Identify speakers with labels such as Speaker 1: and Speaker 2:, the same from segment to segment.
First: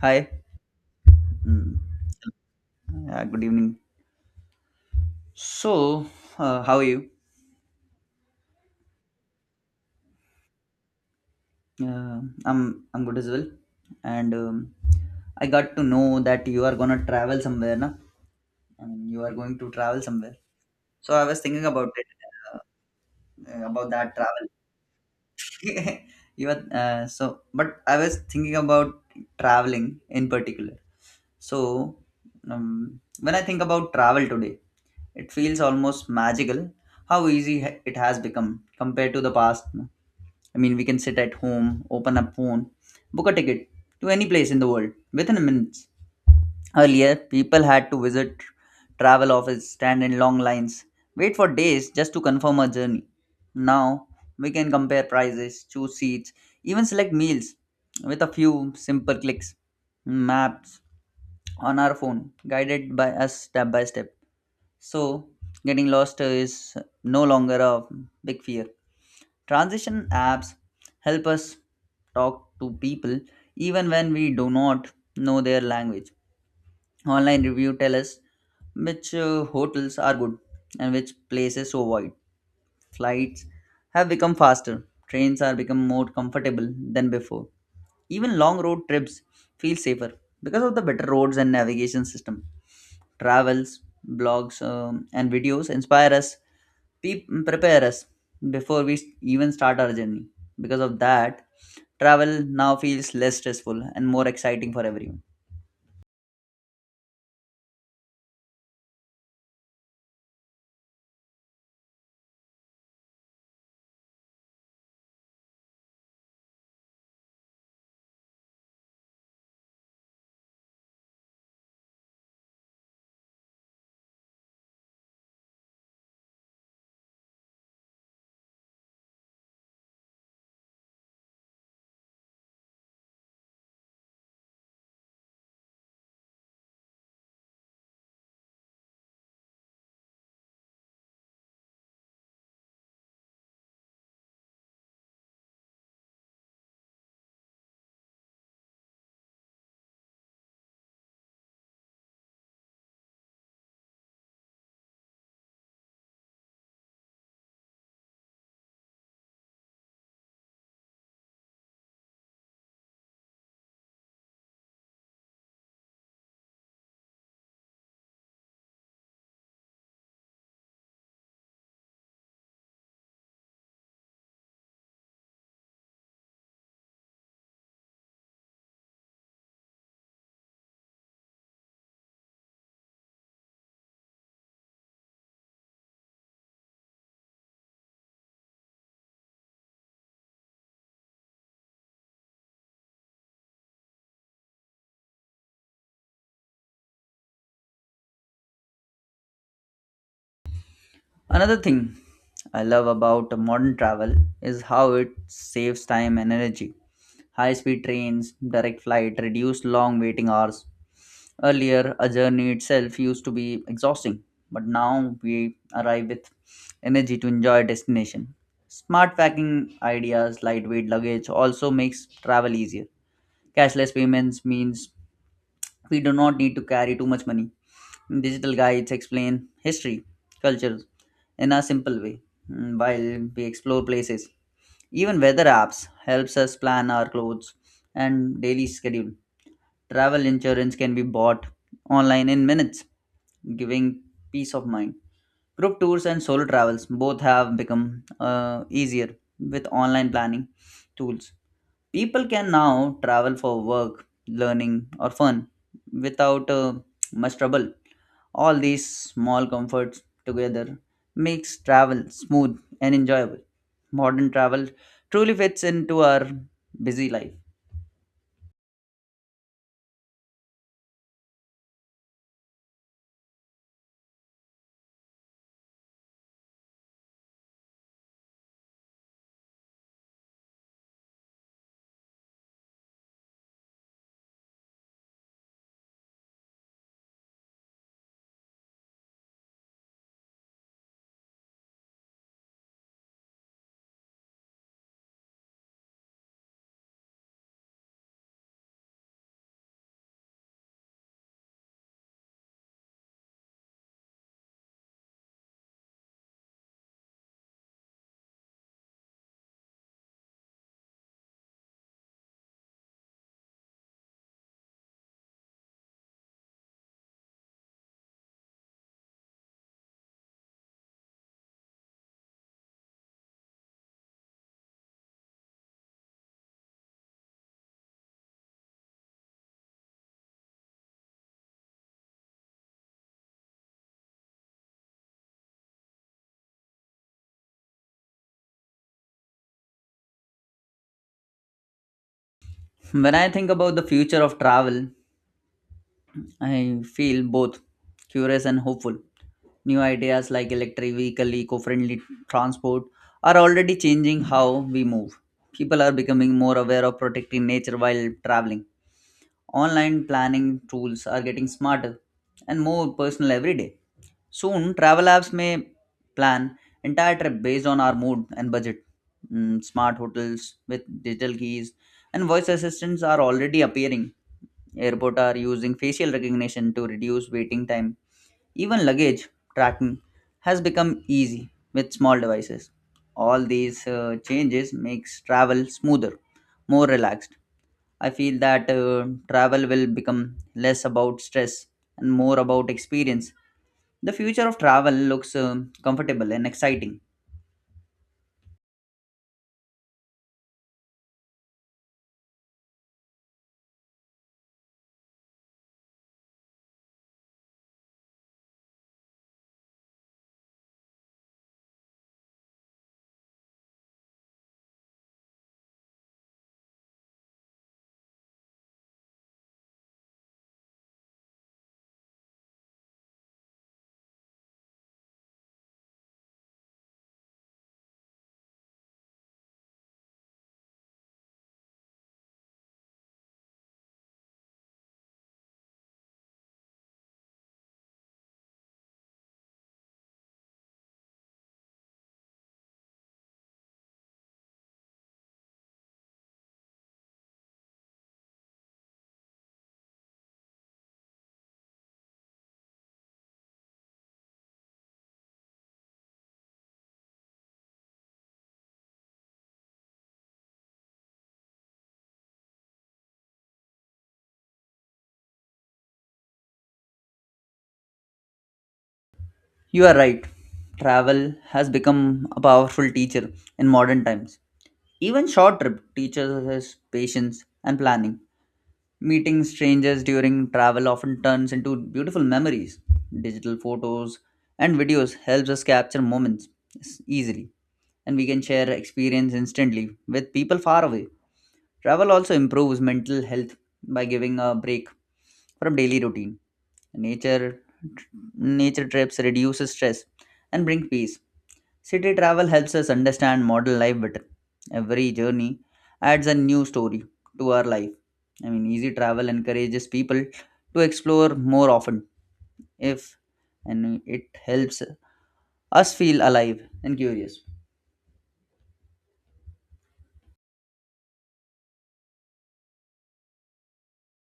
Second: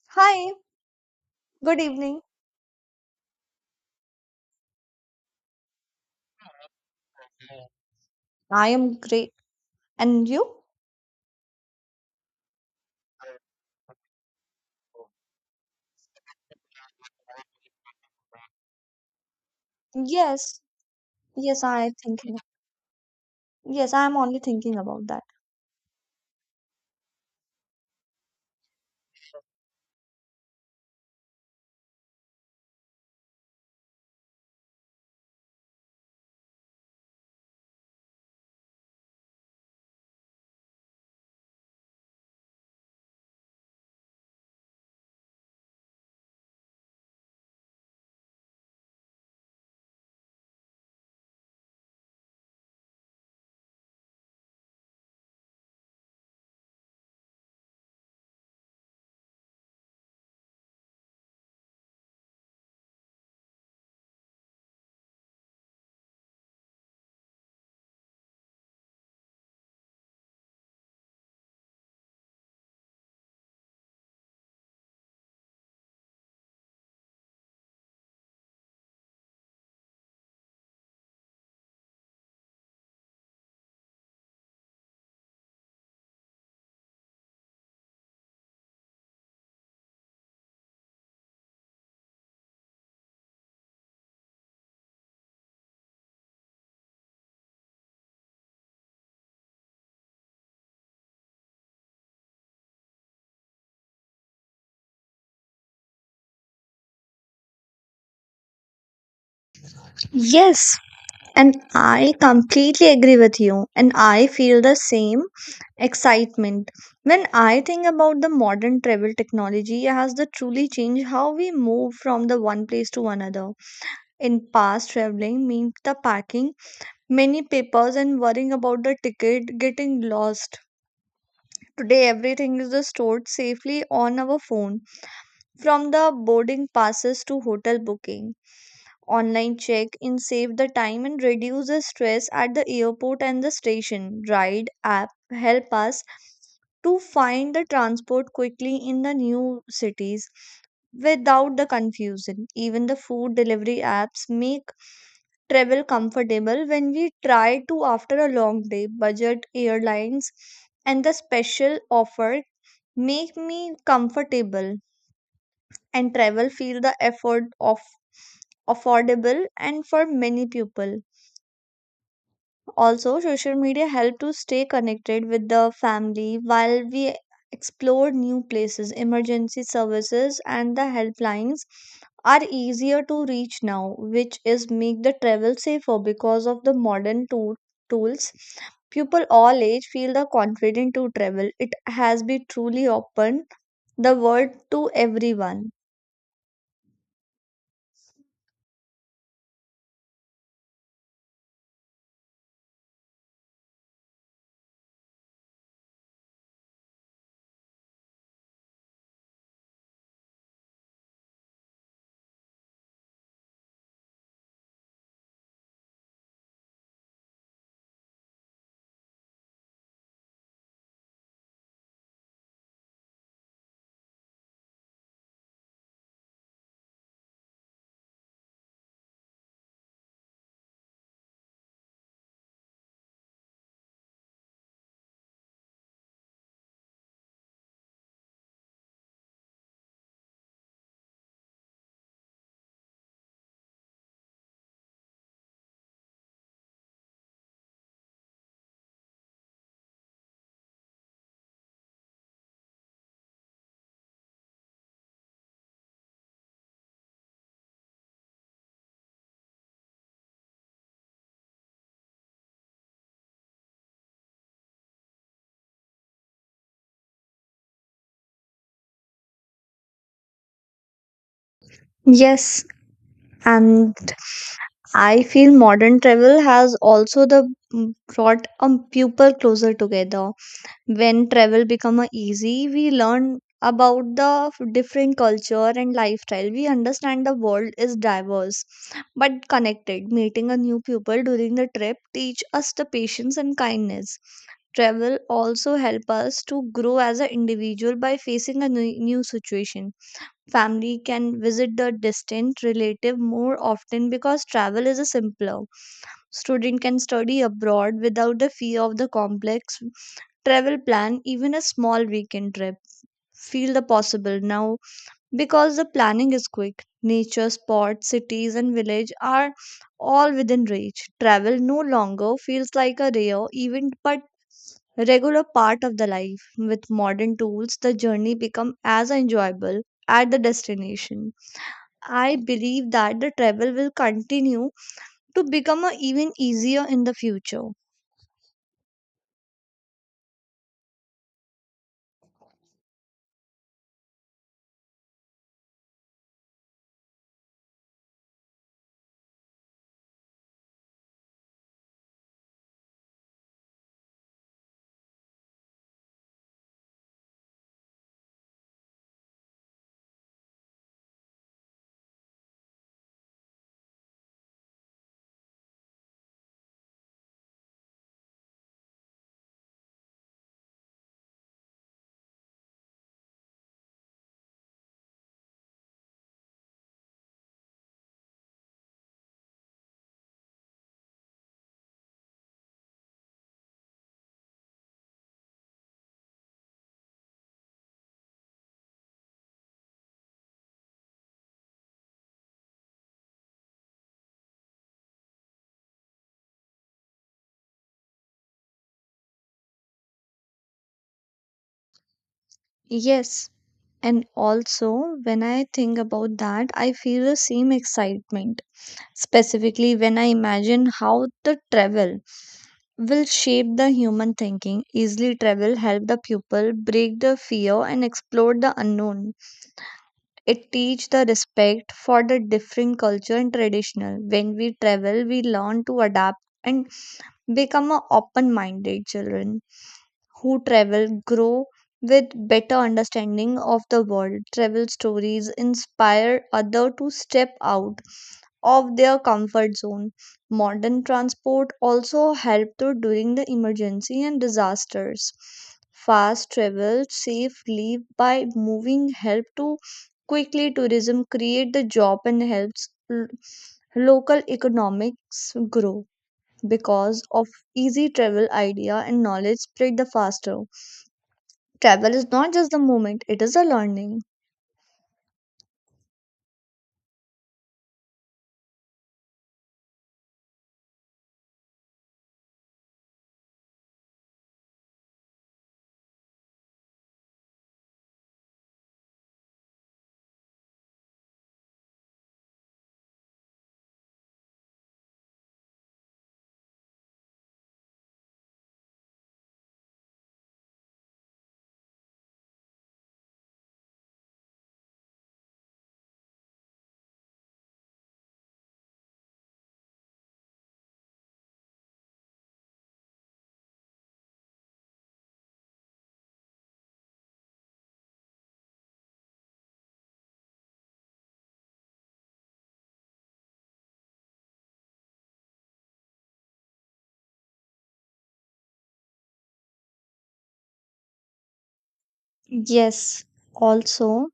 Speaker 1: Hi.
Speaker 2: Hi, good
Speaker 1: Mm,
Speaker 2: evening.
Speaker 1: yeah, good evening. So, how are you?
Speaker 2: I am great. And you?
Speaker 1: Uh, I'm I'm good as well. And I got to know that you are gonna travel somewhere, na? I mean, you are going to travel somewhere.
Speaker 2: Yes,
Speaker 1: So I was
Speaker 2: yes,
Speaker 1: thinking
Speaker 2: I
Speaker 1: about
Speaker 2: am
Speaker 1: it,
Speaker 2: thinking.
Speaker 1: uh, about
Speaker 2: Yes, I
Speaker 1: that
Speaker 2: am only thinking about that.
Speaker 1: travel. you are so, but I was thinking about traveling in particular. So, when I think about travel today, it feels almost magical how easy it has become compared to the past. Na? I mean, we can sit at home, open a phone, book a ticket to any place in the world within minutes. Earlier, people had to visit travel office, stand in long lines, wait for days just to confirm a journey. Now, we can compare prices, choose seats, even select meals with a few simple clicks. Maps on our phone, guided by us step by step. So, getting lost is no longer a big fear. Transition apps help us talk to people even when we do not know their language. Online review tell us which hotels are good and which places to avoid. Flights have become faster. Trains are become more comfortable than before. Even long road trips feel safer because of the better roads and navigation system travels, blogs, and videos inspire us, prepare us before we even start our journey. Because of that, travel now feels less stressful and more exciting for everyone.
Speaker 2: Yes, and I completely agree with you. And I feel the same excitement. When I think about the modern travel technology, it has the truly changed how we move from the one place to another. In past traveling meant the packing, many papers and worrying about the ticket getting lost. Today, everything is just stored safely on our phone, from the boarding passes to hotel booking. Online check in save the time and reduce the stress at the airport and the station. Ride app help us to find the transport quickly in the new cities without the confusion. Even the food delivery apps make travel comfortable when we try to after a long day. Budget airlines and the special offer make me comfortable and travel feel the effort of affordable and for many people, also social media help to stay connected with the family while we explore new places. Emergency services and the helplines are easier to reach now, which is make the travel safer. Because of the modern tools, people all age feel the confident to travel. It has been truly opened the world to everyone.
Speaker 1: Another thing I love about modern travel is how it saves time and energy. High speed trains, direct flight, reduce long waiting hours. Earlier, a journey itself used to be exhausting, but now we arrive with energy to enjoy destination. Smart packing ideas, lightweight luggage also makes travel easier. Cashless payments means we do not need to carry too much money. Digital guides explain history, cultures, in a simple way, while we explore places. Even weather apps helps us plan our clothes and daily schedule. Travel insurance can be bought online in minutes, giving peace of mind. Group tours and solo travels both have become easier with online planning tools. People can now travel for work, learning, or fun without much trouble. All these small comforts together makes travel smooth and enjoyable. Modern travel truly fits into our busy life.
Speaker 2: Yes, and I feel modern travel has also the brought people closer together. When travel become a easy, we learn about the different culture and lifestyle. We understand the world is diverse but connected. Meeting a new people during the trip teach us the patience and kindness. Travel also help us to grow as an individual by facing a new situation. Family can visit the distant relative more often because travel is a simpler. Student can study abroad without the fear of the complex travel plan. Even a small weekend trip feel the possible now because the planning is quick. Nature spots, cities and village are all within reach. Travel no longer feels like a rare event but regular part of the life. With modern tools, the journey become as enjoyable at the destination. I believe that the travel will continue to become a even easier in the future.
Speaker 1: When I think about the future of travel, I feel both curious and hopeful. New ideas like electric vehicle, eco-friendly transport are already changing how we move. People are becoming more aware of protecting nature while traveling. Online planning tools are getting smarter and more personal every day. Soon, travel apps may plan entire trip based on our mood and budget. Smart hotels with digital keys and voice assistants are already appearing. Airport are using facial recognition to reduce waiting time. Even luggage tracking has become easy with small devices. All these changes makes travel smoother, more relaxed, I feel that travel will become less about stress and more about experience. The future of travel looks comfortable and exciting.
Speaker 2: Yes, and also when I think about that, I feel the same excitement. Specifically, when I imagine how the travel will shape the human thinking. Easily travel help the pupil break the fear and explore the unknown. It teach the respect for the different culture and traditional. When we travel, we learn to adapt and become a open-minded children who travel grow with better understanding of the world. Travel stories inspire other to step out of their comfort zone. Modern transport also help to during the emergency and disasters. Fast travel safe leave by moving help to quickly. Tourism create the job and helps local economics grow. Because of easy travel, idea and knowledge spread the faster. Travel is not just the movement, it is a learning.
Speaker 1: You are right. Travel has become a powerful teacher in modern times. Even short trip teaches us patience and planning. Meeting strangers during travel often turns into beautiful memories. Digital photos and videos helps us capture moments easily and we can share experience instantly with people far away. Travel also improves mental health by giving a break from daily routine. Nature nature trips reduces stress and bring peace. City travel helps us understand modern life better. Every journey adds a new story to our life. I mean, easy travel encourages people to explore more often if and it helps us feel alive and curious.
Speaker 2: Yes, also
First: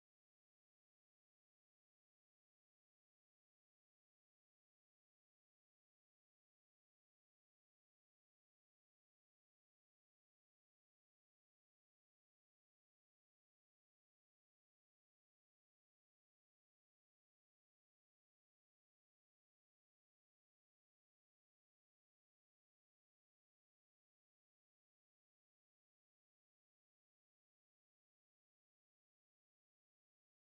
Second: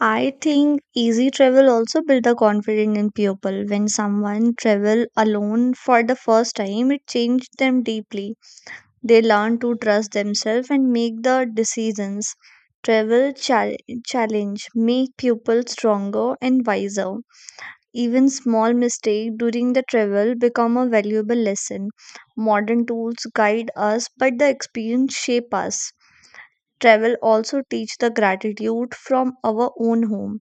Speaker 2: I think easy travel also build the confidence in people. When someone travel alone for the first time, it changed them deeply. They learn to trust themselves and make the decisions. Travel challenge make people stronger and wiser. Even small mistake during the travel become a valuable lesson. Modern tools guide us, but the experience shape us. Travel also teach the gratitude from our own home.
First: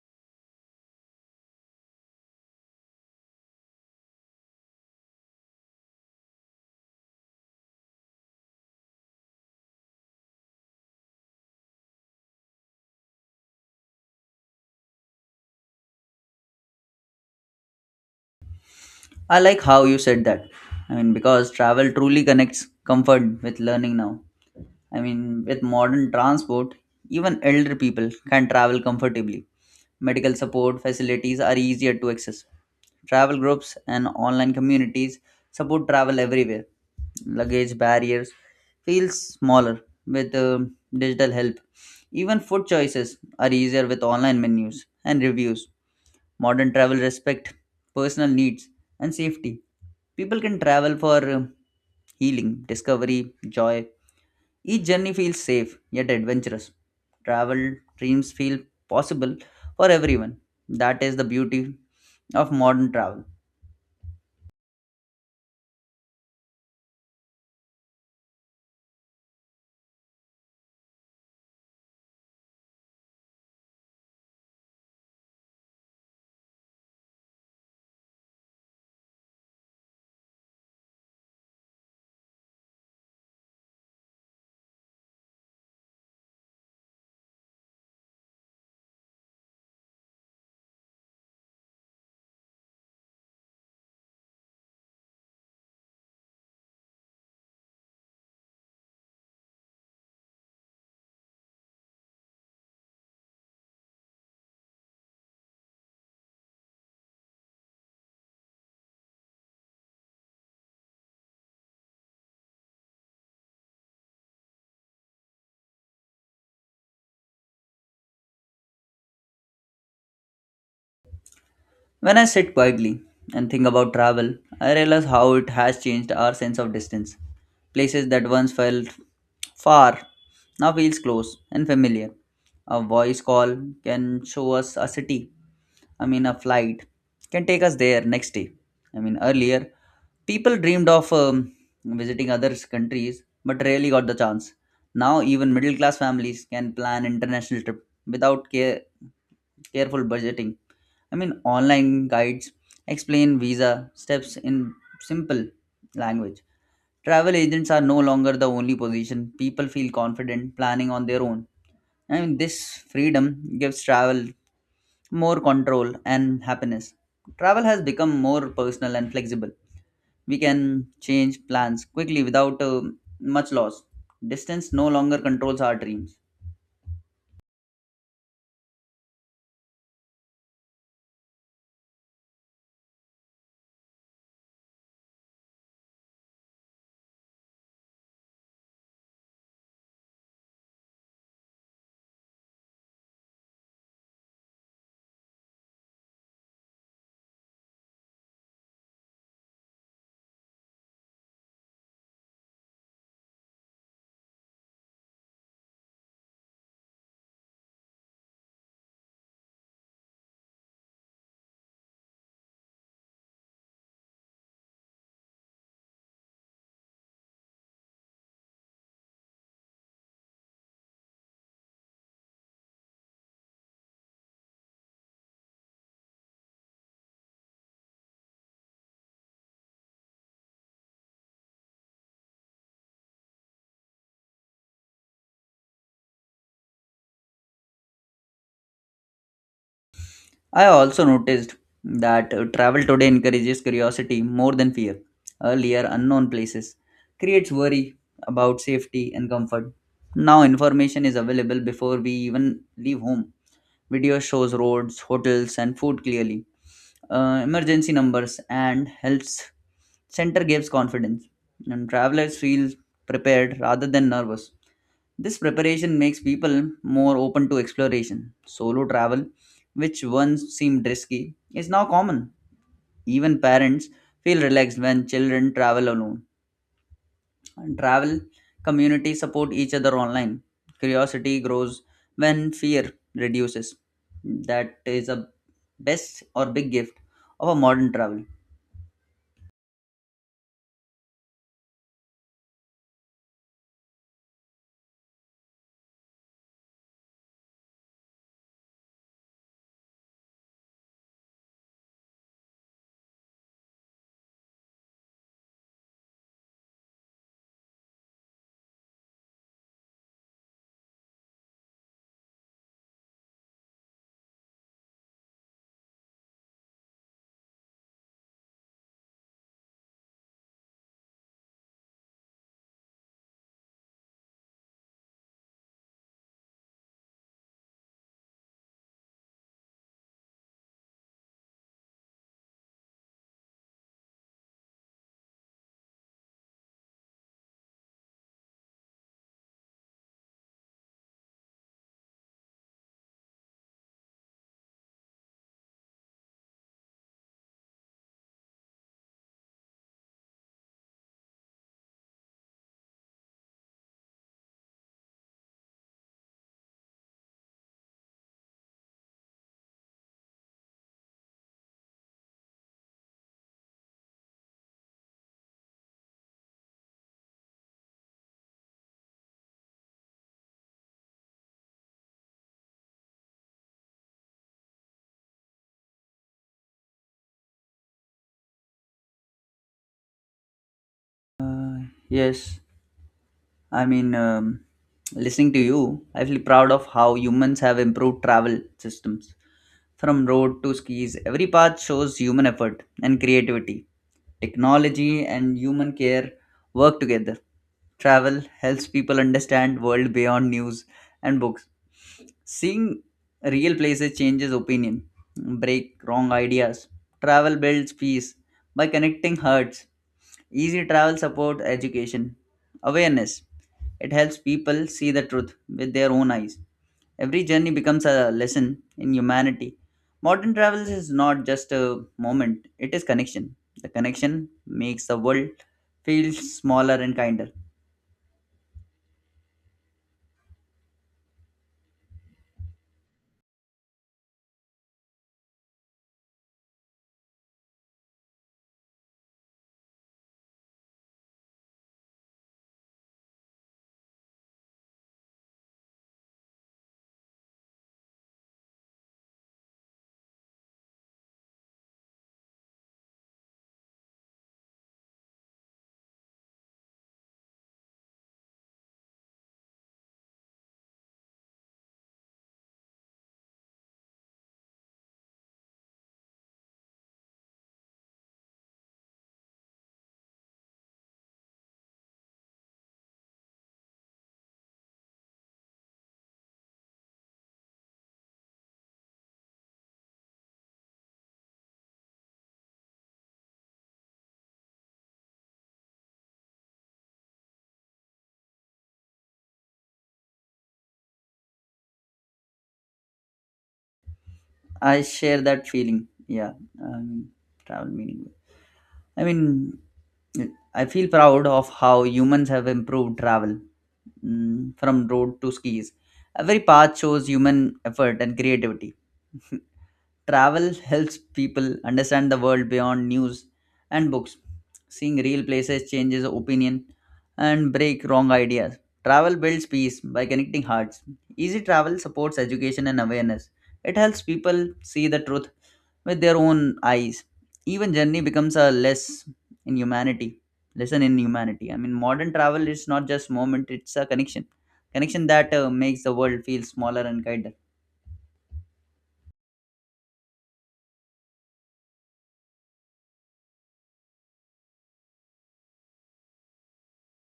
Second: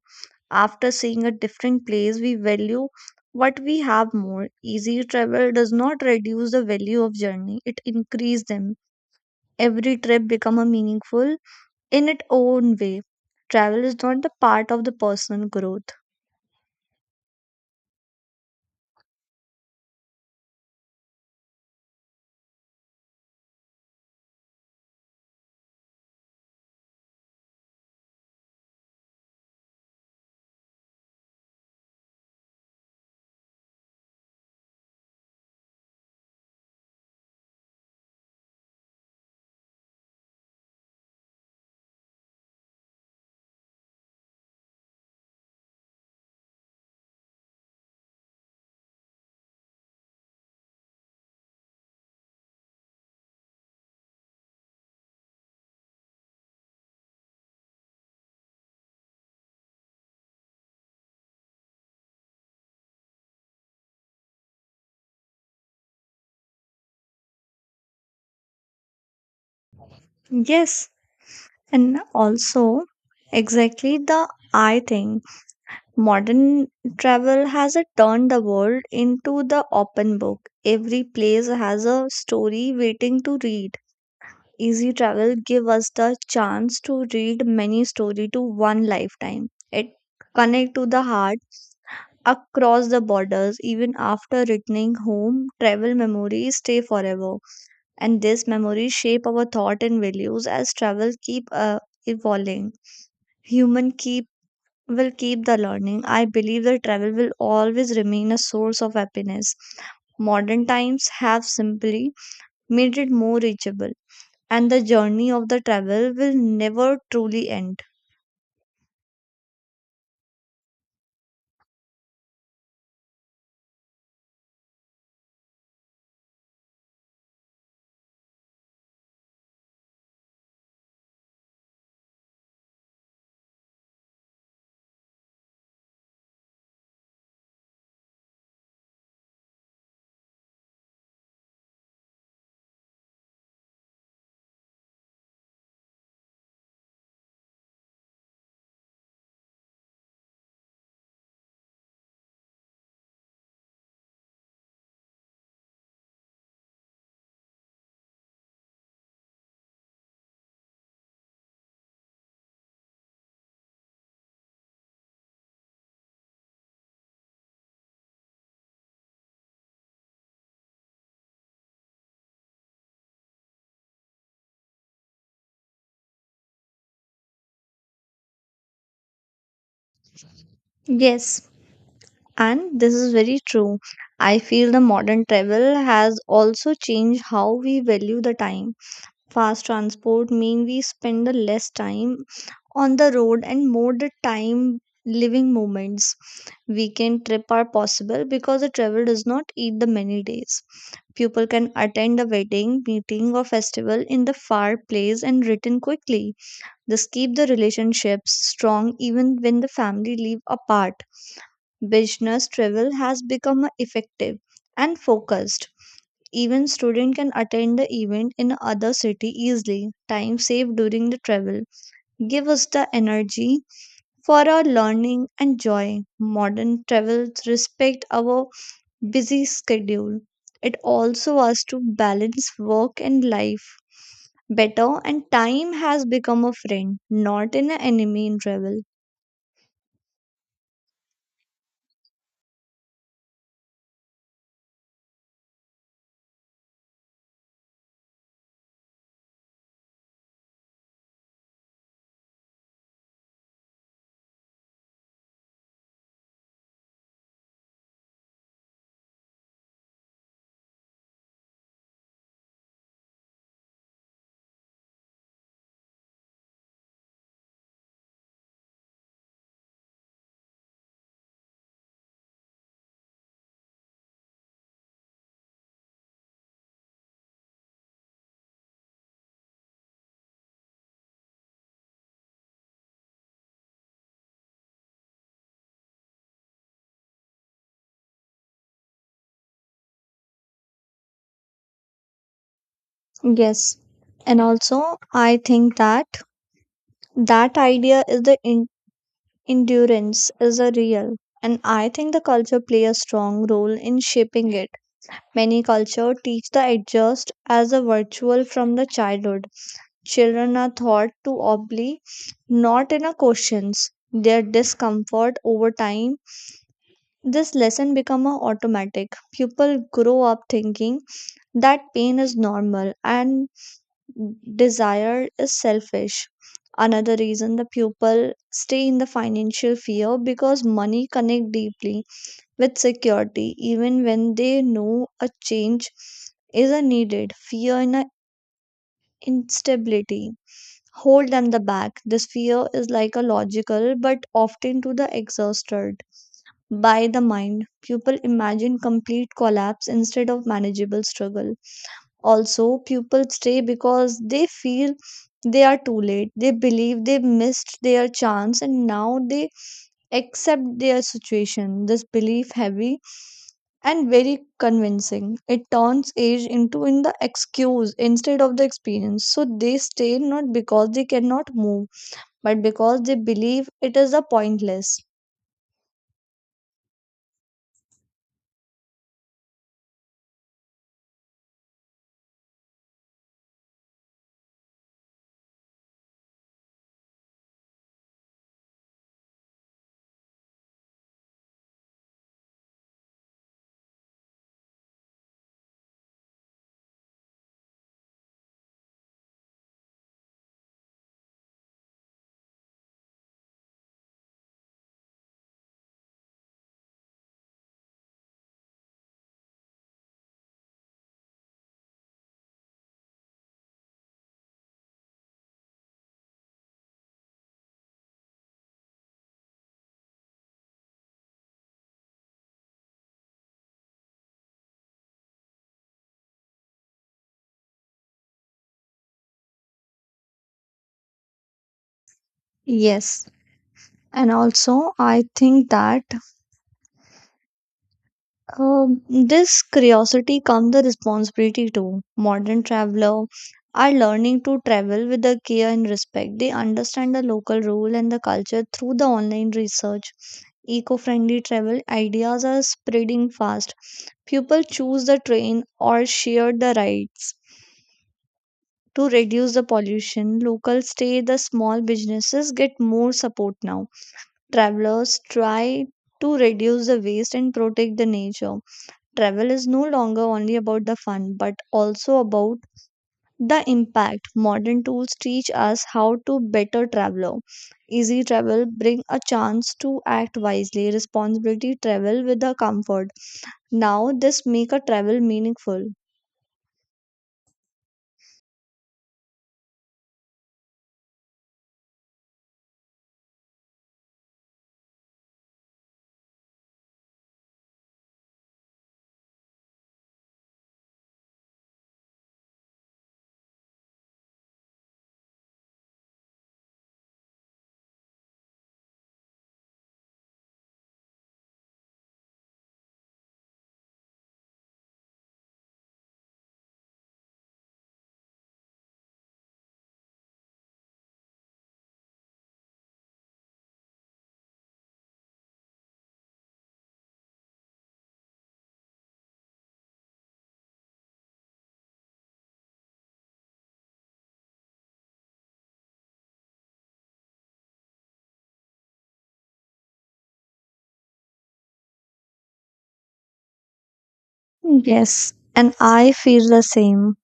Speaker 2: After seeing a different place, we value what we have more. Easy travel does not reduce the value of journey; it increase them. Every trip become a meaningful in its own way. Travel is not the part of the personal growth.
Speaker 1: I like how you said that. I mean, because travel truly connects comfort with learning now I mean, with modern transport, even elder people can travel comfortably. Medical support facilities are easier to access. Travel groups and online communities support travel everywhere. Luggage barriers feel smaller with digital help. Even food choices are easier with online menus and reviews. Modern travel respect personal needs and safety. People can travel for healing, discovery, joy, each journey feels safe yet adventurous. Travel dreams feel possible for everyone. That is the beauty of modern travel.
Speaker 2: Yes, and also exactly the I think modern travel has a turned the world into the open book. Every place has a story waiting to read. Easy travel give us the chance to read many story to one lifetime. It connect to the heart across the borders. Even after returning home, travel memories stay forever, and this memory shape our thought and values. As travel keep evolving, human keep will keep the learning. I believe that travel will always remain a source of happiness. Modern times have simply made it more reachable, and the journey of the travel will never truly end.
Speaker 1: When I sit quietly and think about travel, I realize how it has changed our sense of distance. Places that once felt far now feels close and familiar. A voice call can show us a city. I mean, a flight can take us there next day. I mean, earlier people dreamed of visiting other countries but rarely got the chance. Now, even middle class families can plan international trip without careful budgeting I mean, online guides explain visa steps in simple language. Travel agents are no longer the only position. People feel confident planning on their own. I mean, this freedom gives travel more control and happiness. Travel has become more personal and flexible. We can change plans quickly without much loss. Distance no longer controls our dreams.
Speaker 2: Yes, and this is very true. I feel the modern travel has also changed how we value the time. Fast transport mean we spend the less time on the road and more the time living moments. Weekend trip are possible because the travel does not eat the many days. People can attend a wedding, meeting or festival in the far place and return quickly. This keep the relationships strong even when the family live apart. Business travel has become a effective and focused. Even student can attend the event in other city easily. Time saved during the travel give us the energy for our learning and joy. Modern travels respect our busy schedule. It also us to balance work and life better, and time has become a friend, not an enemy in travel.
Speaker 1: I also noticed that travel today encourages curiosity more than fear. Earlier, unknown places creates worry about safety and comfort. Now, information is available before we even leave home. Video shows roads, hotels, and food clearly. Emergency numbers and health center gives confidence, and travelers feel prepared rather than nervous. This preparation makes people more open to exploration. Solo travel, which once seemed risky, is now common. Even parents feel relaxed when children travel alone. And travel communities support each other online. Curiosity grows when fear reduces. That is a best or big gift of a modern travel.
Speaker 2: Yes. And also I think that that idea is the endurance is a real, and I think the culture play a strong role in shaping it. Many culture teach the adjust as a virtual from the childhood. Children are taught to obey, not in a questions their discomfort over time. This lesson become a automatic. People grow up thinking that pain is normal and desire is selfish. Another reason the pupil stay in the financial fear, because money connect deeply with security. Even when they know a change is a needed, fear in a instability hold them the back. This fear is like a logical but often to the exhausted by the mind. People imagine complete collapse instead of manageable struggle. Also, people stay because they feel they are too late. They believe they missed their chance and now they accept their situation. This belief heavy and very convincing. It turns age into in the excuse instead of the experience. So they stay not because they cannot move, but because they believe it is a pointless.
Speaker 1: Yes, I mean, listening to you, I feel proud of how humans have improved travel systems. From road to skis, every path shows human effort and creativity. Technology and human care work together. Travel helps people understand world beyond news and books. Seeing real places changes opinion, break wrong ideas. Travel builds peace by connecting hearts. Easy travel support education, awareness. It helps people see the truth with their own eyes. Every journey becomes a lesson in humanity. Modern travels is not just a moment, it is connection. The connection makes the world feel smaller and kinder.
Speaker 2: Yes. And also, I think that this curiosity comes the responsibility too. Modern traveler are learning to travel with the care and respect. They understand the local rule and the culture through the online research. Eco-friendly travel ideas are spreading fast. People choose the train or share the rides to reduce the pollution. Local stay the small businesses get more support now. Travelers try to reduce the waste and protect the nature. Travel is no longer only about the fun but also about the impact. Modern tools teach us how to better traveler. Easy travel bring a chance to act wisely. Responsibility travel with the comfort. Now this make a travel meaningful.
Speaker 1: I share that feeling. Yeah, I mean, travel meaning. I mean, I feel proud of how humans have improved travel from road to skis. Every path shows human effort and creativity. Travel helps people understand the world beyond news and books. Seeing real places changes opinion and break wrong ideas. Travel builds peace by connecting hearts. Easy travel supports education and awareness. It helps people see the truth with their own eyes. Even journey becomes a less in humanity. Lesson in humanity. I mean, modern travel is not just moment; it's a connection, connection that makes the world feel smaller and kinder.
Speaker 2: Yes, and I feel the same.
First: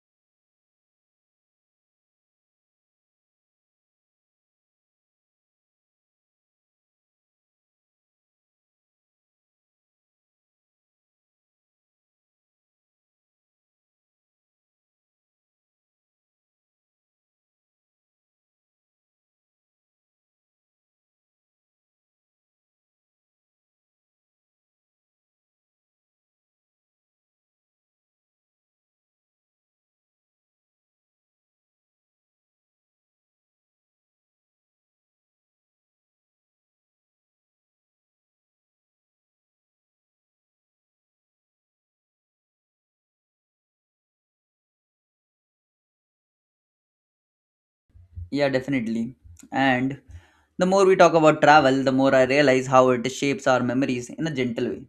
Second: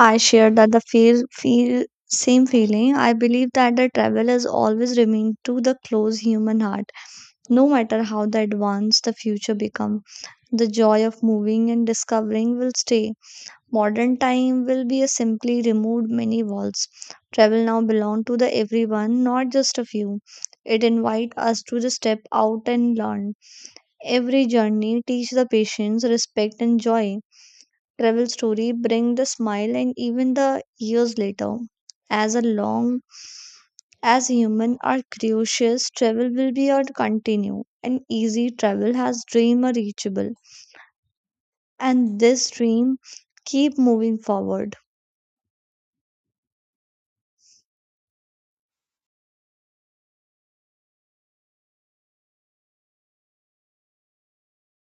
Speaker 2: I share that the feel, feel same feeling. I believe that the travel has always remained to the close human heart. No matter how the advanced the future become, the joy of moving and discovering will stay. Modern time will be a simply removed many walls. Travel now belong to the everyone, not just a few. It invite us to the step out and learn. Every journey teach the patience, respect and joy. Travel story bring the smile and even the years later. As a long as human are curious, travel will be our continue. And easy travel has dream are reachable, and this dream keep moving forward.
Speaker 1: Yeah, definitely. And the more we talk about travel, the more I realize how it shapes our memories in a gentle way.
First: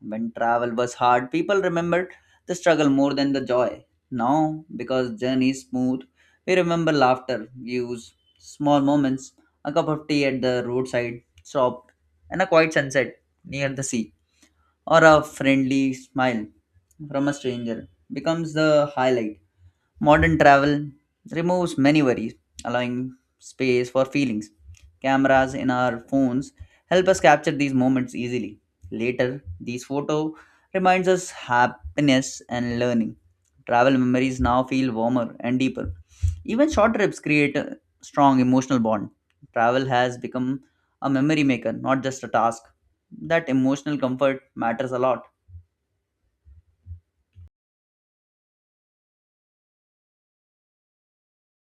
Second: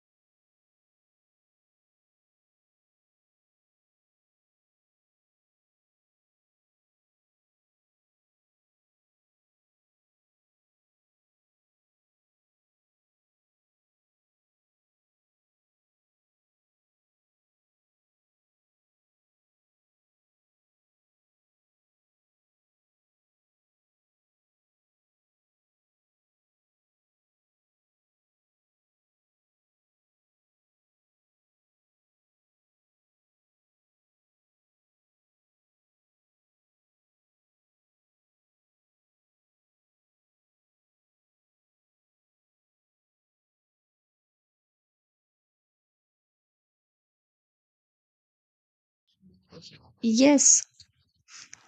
Speaker 1: When travel was hard, people remembered the struggle more than the joy. Now, because journey is smooth, we remember laughter, views, small moments, a cup of tea at the roadside shop, and a quiet sunset near the sea, or a friendly smile from a stranger becomes the highlight. Modern travel removes many worries, allowing space for feelings. Cameras in our phones help us capture these moments easily. Later, these photo reminds us happiness and learning. Travel memories now feel warmer and deeper. Even short trips create a strong emotional bond. Travel has become a memory maker, not just a task. That emotional comfort matters a lot.
Speaker 2: Yes,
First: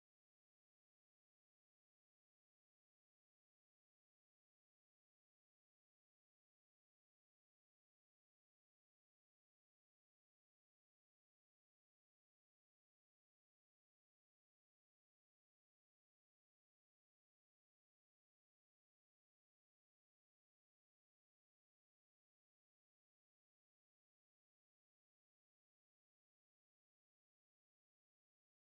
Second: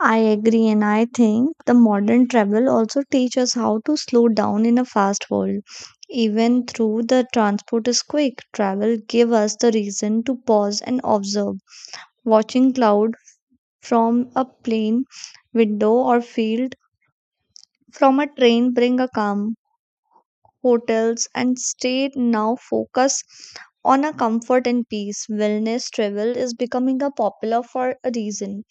Speaker 2: I agree, and I think the modern travel also teaches us how to slow down in a fast world. Even through the transport is quick, travel give us the reason to pause and observe. Watching cloud from a plane window, or field from a train, bring a calm. Hotels and stay now focus on a comfort and peace. Wellness travel is becoming a popular for a reason.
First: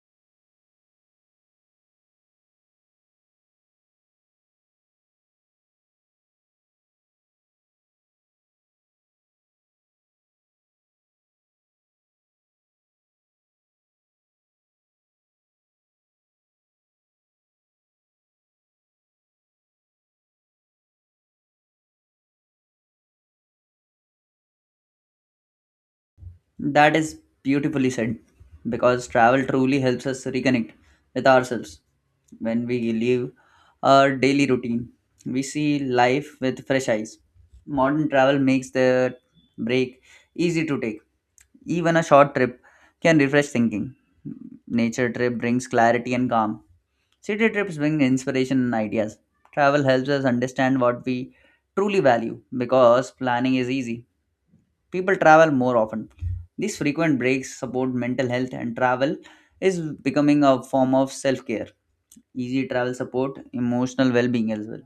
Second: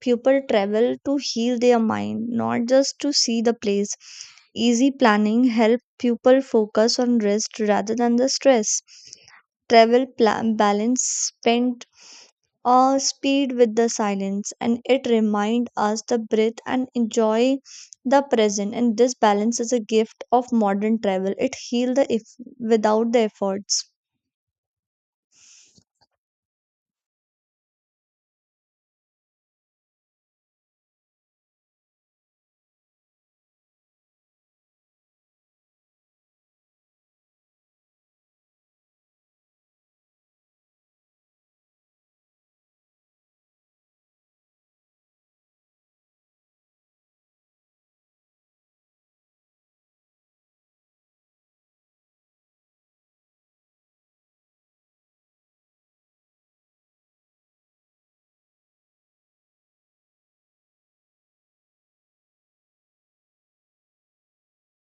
Speaker 2: People travel to heal their mind, not just to see the place. Easy planning help people focus on rest rather than the stress. Travel plan balance spend speed with the silence, and it reminds us the breath and enjoy the present. And this balance is a gift of modern travel. It heals the if without the efforts.
Speaker 1: That is beautifully said because travel truly helps us reconnect with ourselves. When we leave our daily routine, we see life with fresh eyes. Modern travel makes the break easy to take. Even a short trip can refresh thinking. Nature trip brings clarity and calm. City trips bring inspiration and ideas. Travel helps us understand what we truly value because planning is easy people travel more often. These frequent breaks support mental health, and travel is becoming a form of self care. Easy travel support emotional well being as well.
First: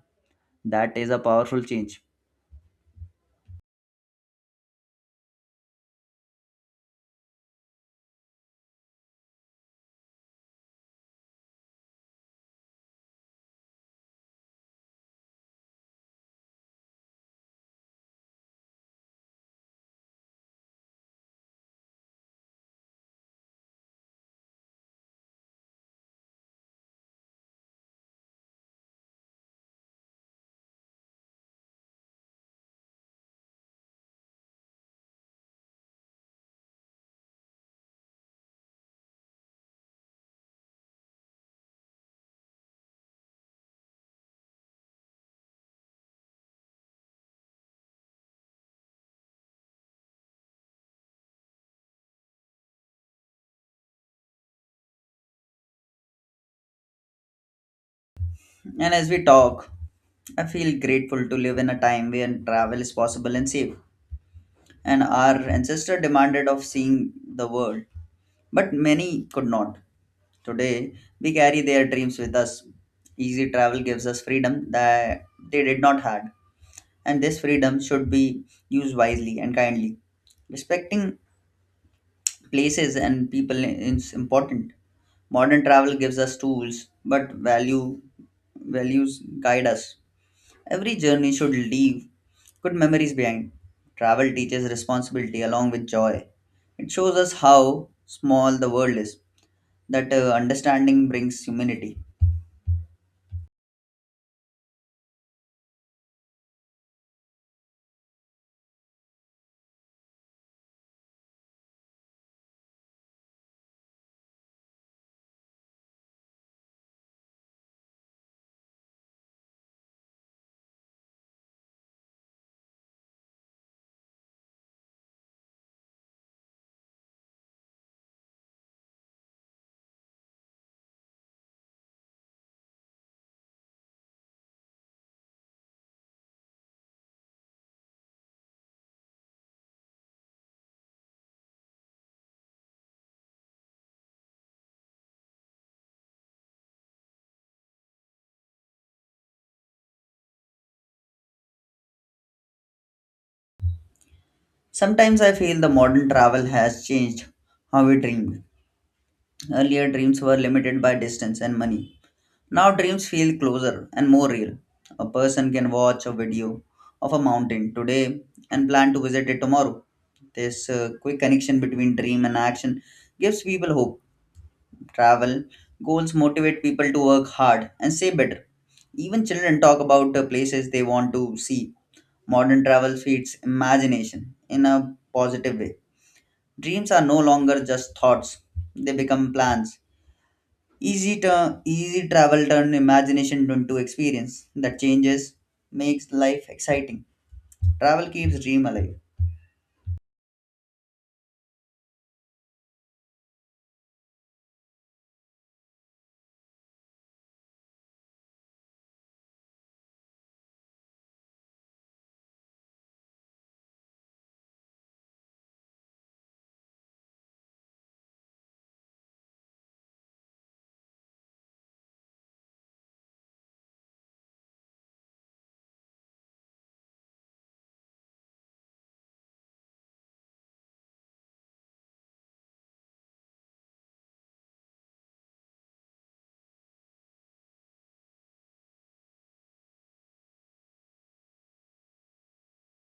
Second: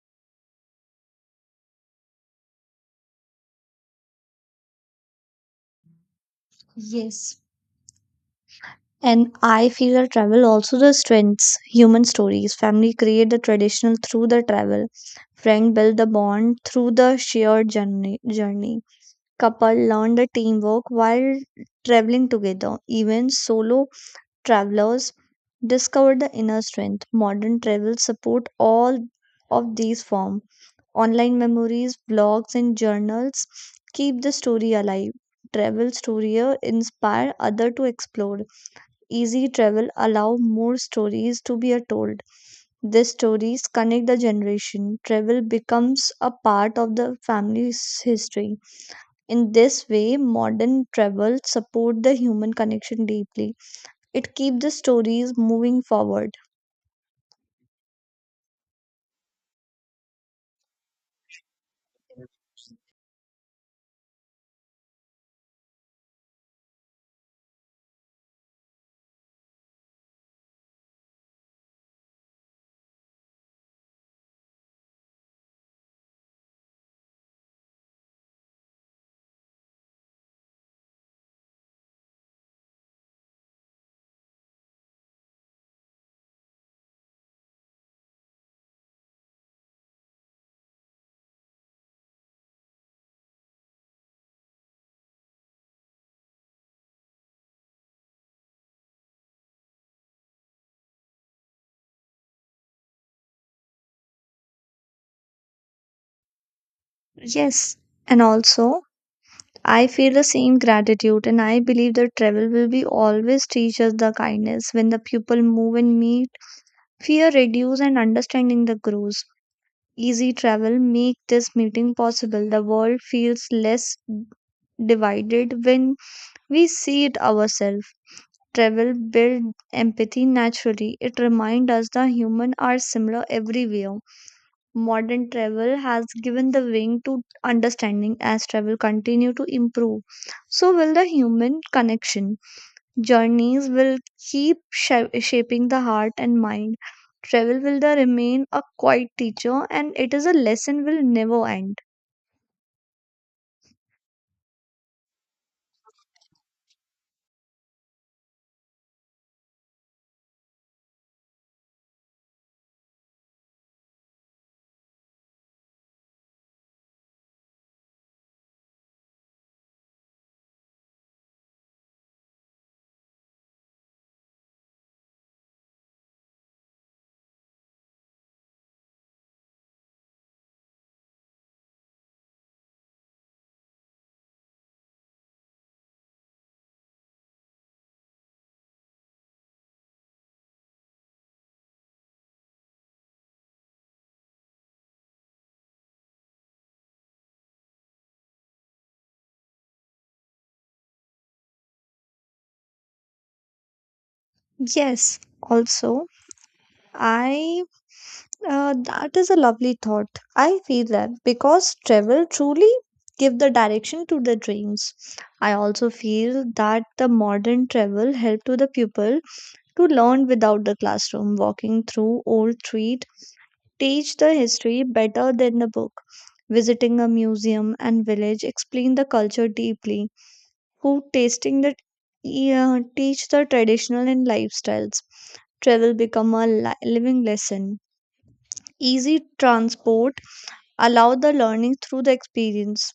Speaker 1: That is a powerful change.
Speaker 2: Yes. And I feel that travel also the strengths, human stories. Family create the traditional through the travel. Friend build the bond through the shared journey. Couple learn the teamwork while traveling together. Even solo travelers discover the inner strength. Modern travel support all of these forms. Online memories, blogs, and journals keep the story alive. Travel stories inspire others to explore. Easy travel allow more stories to be told. These stories connect the generation. Travel becomes a part of the family's history. In this way, modern travel support the human connection deeply. It keeps the stories moving forward.
Speaker 1: And as we talk, I feel grateful to live in a time when travel is possible and safe. And our ancestor demanded of seeing the world, but many could not. Today, we carry their dreams with us. Easy travel gives us freedom that they did not had. And this freedom should be used wisely and kindly. Respecting places and people is important. Modern travel gives us tools, but values guide us. Every journey should leave good memories behind. Travel teaches responsibility along with joy. It shows us how small the world is. That understanding brings humanity.
Speaker 2: Yes, and also I feel the same gratitude, and I believe that travel will be always teach us the kindness when the people move and meet. Fear reduce and understanding the grows. Easy travel make this meeting possible. The world feels less divided when we see it ourselves. Travel build empathy naturally. It reminds us the human are similar everywhere. Modern travel has given the wing to understanding. As travel continue to improve, so will the human connection. Journeys will keep shaping the heart and mind. Travel will the remain a quiet teacher, and it is a lesson will never end.
Speaker 1: Sometimes I feel the modern travel has changed how we dream. Earlier dreams were limited by distance and money. Now dreams feel closer and more real. A person can watch a video of a mountain today and plan to visit it tomorrow. This quick connection between dream and action gives people hope. Travel goals motivate people to work hard and say better. Even children talk about the places they want to see. Modern travel feeds imagination in a positive way. Dreams are no longer just thoughts, they become plans. Easy travel turn imagination into experience that changes, makes life exciting. Travel keeps dream alive.
Speaker 2: Yes, also I that is a lovely thought. I feel that because travel truly give the direction to the dreams. I also feel that the modern travel help to the pupil to learn without the classroom. Walking through old street teach the history better than the book. Visiting a museum and village explain the culture deeply. Food tasting the, yeah, teach the traditional and lifestyles. Travel become a living lesson. Easy transport allow the learning through the experience.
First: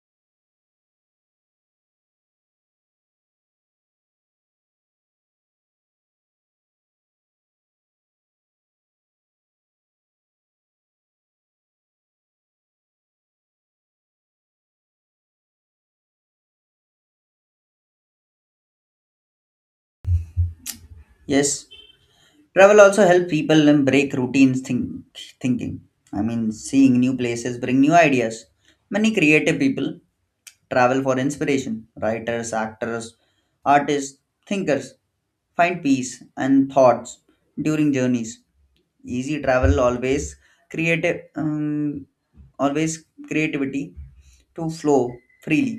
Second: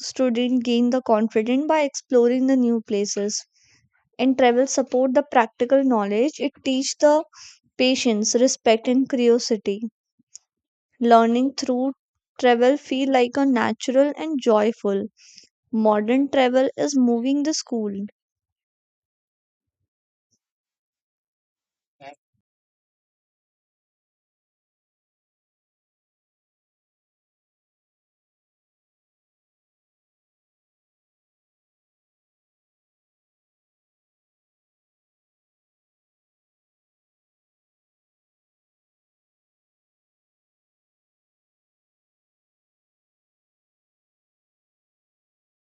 Speaker 2: Student gain the confidence by exploring the new places, and travel support the practical knowledge. It teach the patience, respect and curiosity. Learning through travel feel like a natural and joyful. Modern travel is moving the school.
Speaker 1: Yes, travel also help people and break routines think, thinking. I mean, seeing new places bring new ideas. Many creative people Travel for inspiration. Writers, actors, artists, thinkers find peace and thoughts during journeys. Easy travel creative um, always creativity to flow freely.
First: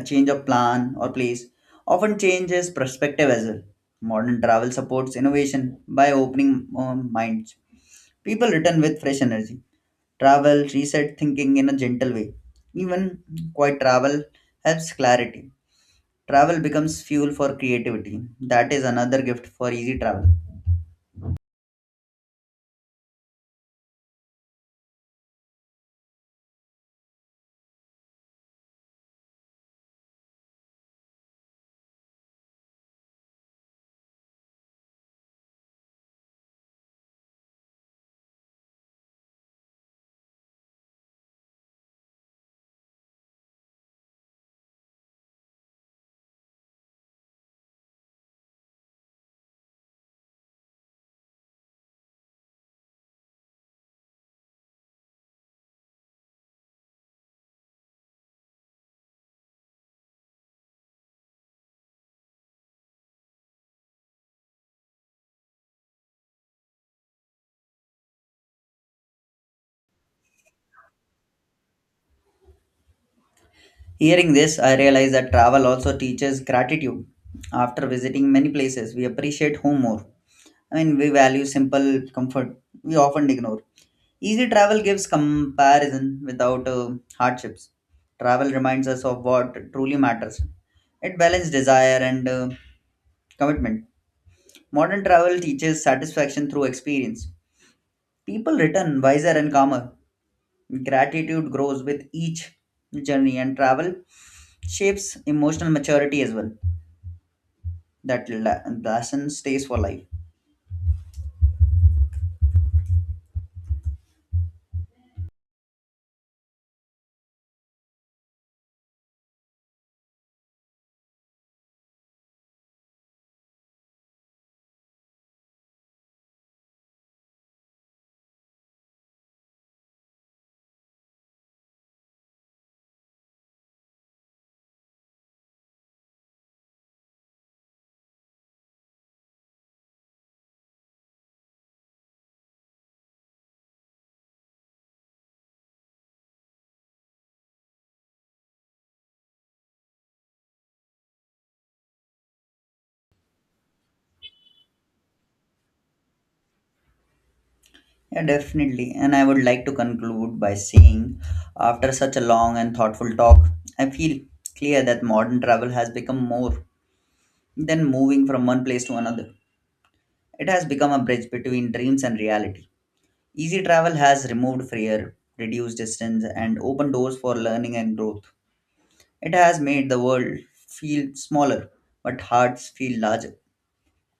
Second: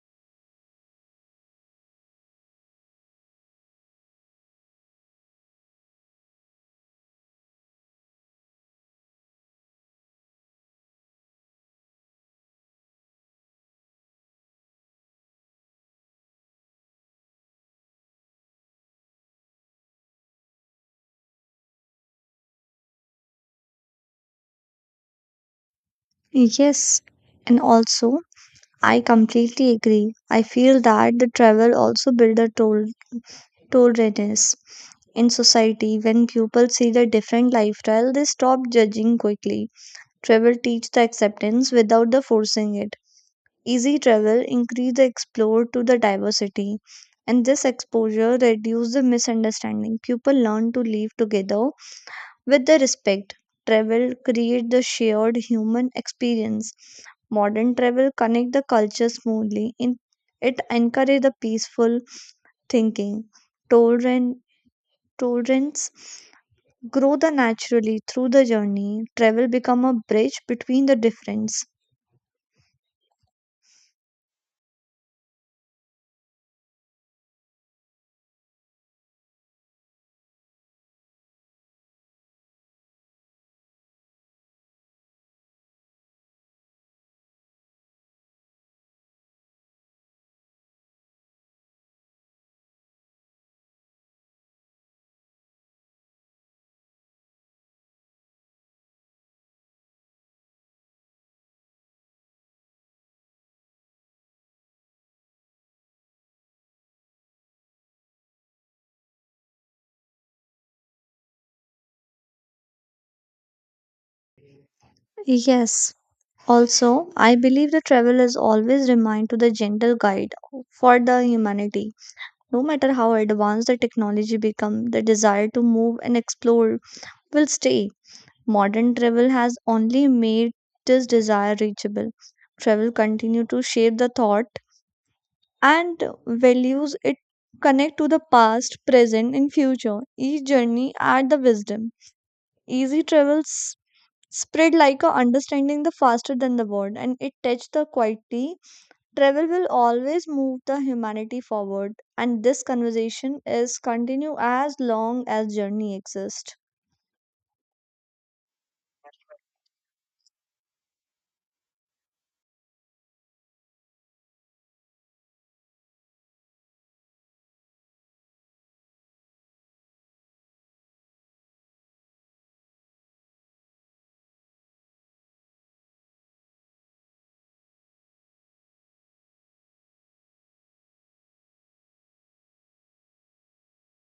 Speaker 1: A change of plan or place often changes perspective as well. Modern travel supports innovation by opening minds. People return with fresh energy. Travel reset thinking in a gentle way. Even quiet travel helps clarity. Travel becomes fuel for creativity. That is another gift for easy travel.
Speaker 2: Yes, and also I completely agree. I feel that the travel also build the tolerance. In society, when pupils see the different lifestyle, they stop judging quickly. Travel teach the acceptance without the forcing it. Easy travel increase the explore to the diversity. And this exposure reduce the misunderstanding. People learn to live together with the respect. Travel create the shared human experience. Modern travel connect the culture smoothly. In it encourage the peaceful thinking. Tolerant Tolerance grow the naturally through the journey. Travel become a bridge between the difference.
Speaker 1: Hearing this, I realize that travel also teaches gratitude. After visiting many places, we appreciate home more. I mean, we value simple comfort we often ignore. Easy travel gives comparison without hardships. Travel reminds us of what truly matters. It balances desire and commitment. Modern travel teaches satisfaction through experience. People return wiser and calmer. Gratitude grows with each journey, and travel shapes emotional maturity as well. That lesson stays for life.
Speaker 2: Yes, also I believe the travel is always remind to the gentle guide for the humanity. No matter how advanced the technology become, the desire to move and explore will stay. Modern travel has only made this desire reachable. Travel continue to shape the thought and values. It connect to the past, present and future. Each journey add the wisdom. Easy travels spread like a understanding the faster than the word, and it touched the quietly. Travel will always move the humanity forward, and this conversation is continue as long as journey exists.
Speaker 1: Yeah, definitely. And I would like to conclude by saying, after such a long and thoughtful talk, I feel clear that modern travel has become more than moving from one place to another. It has become a bridge between dreams and reality. Easy travel has removed fear, reduced distance, and opened doors for learning and growth. It has made the world feel smaller, but hearts feel larger.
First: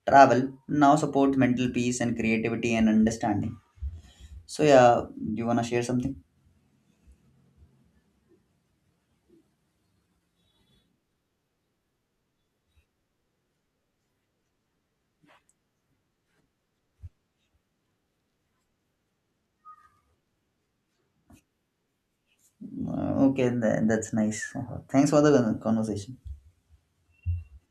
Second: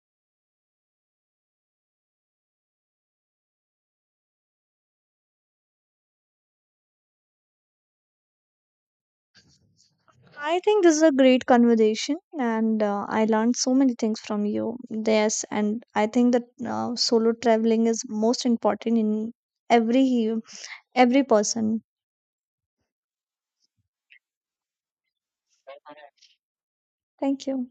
Speaker 1: Travel now supports mental peace and creativity and understanding. So, yeah, do you want to share something?
Speaker 2: I think this is a great conversation, and I learned so many things from you. Yes, and I think that solo traveling is most important in every every person.
Speaker 1: Okay, that's nice. Thanks for the conversation.
Speaker 2: Thank you.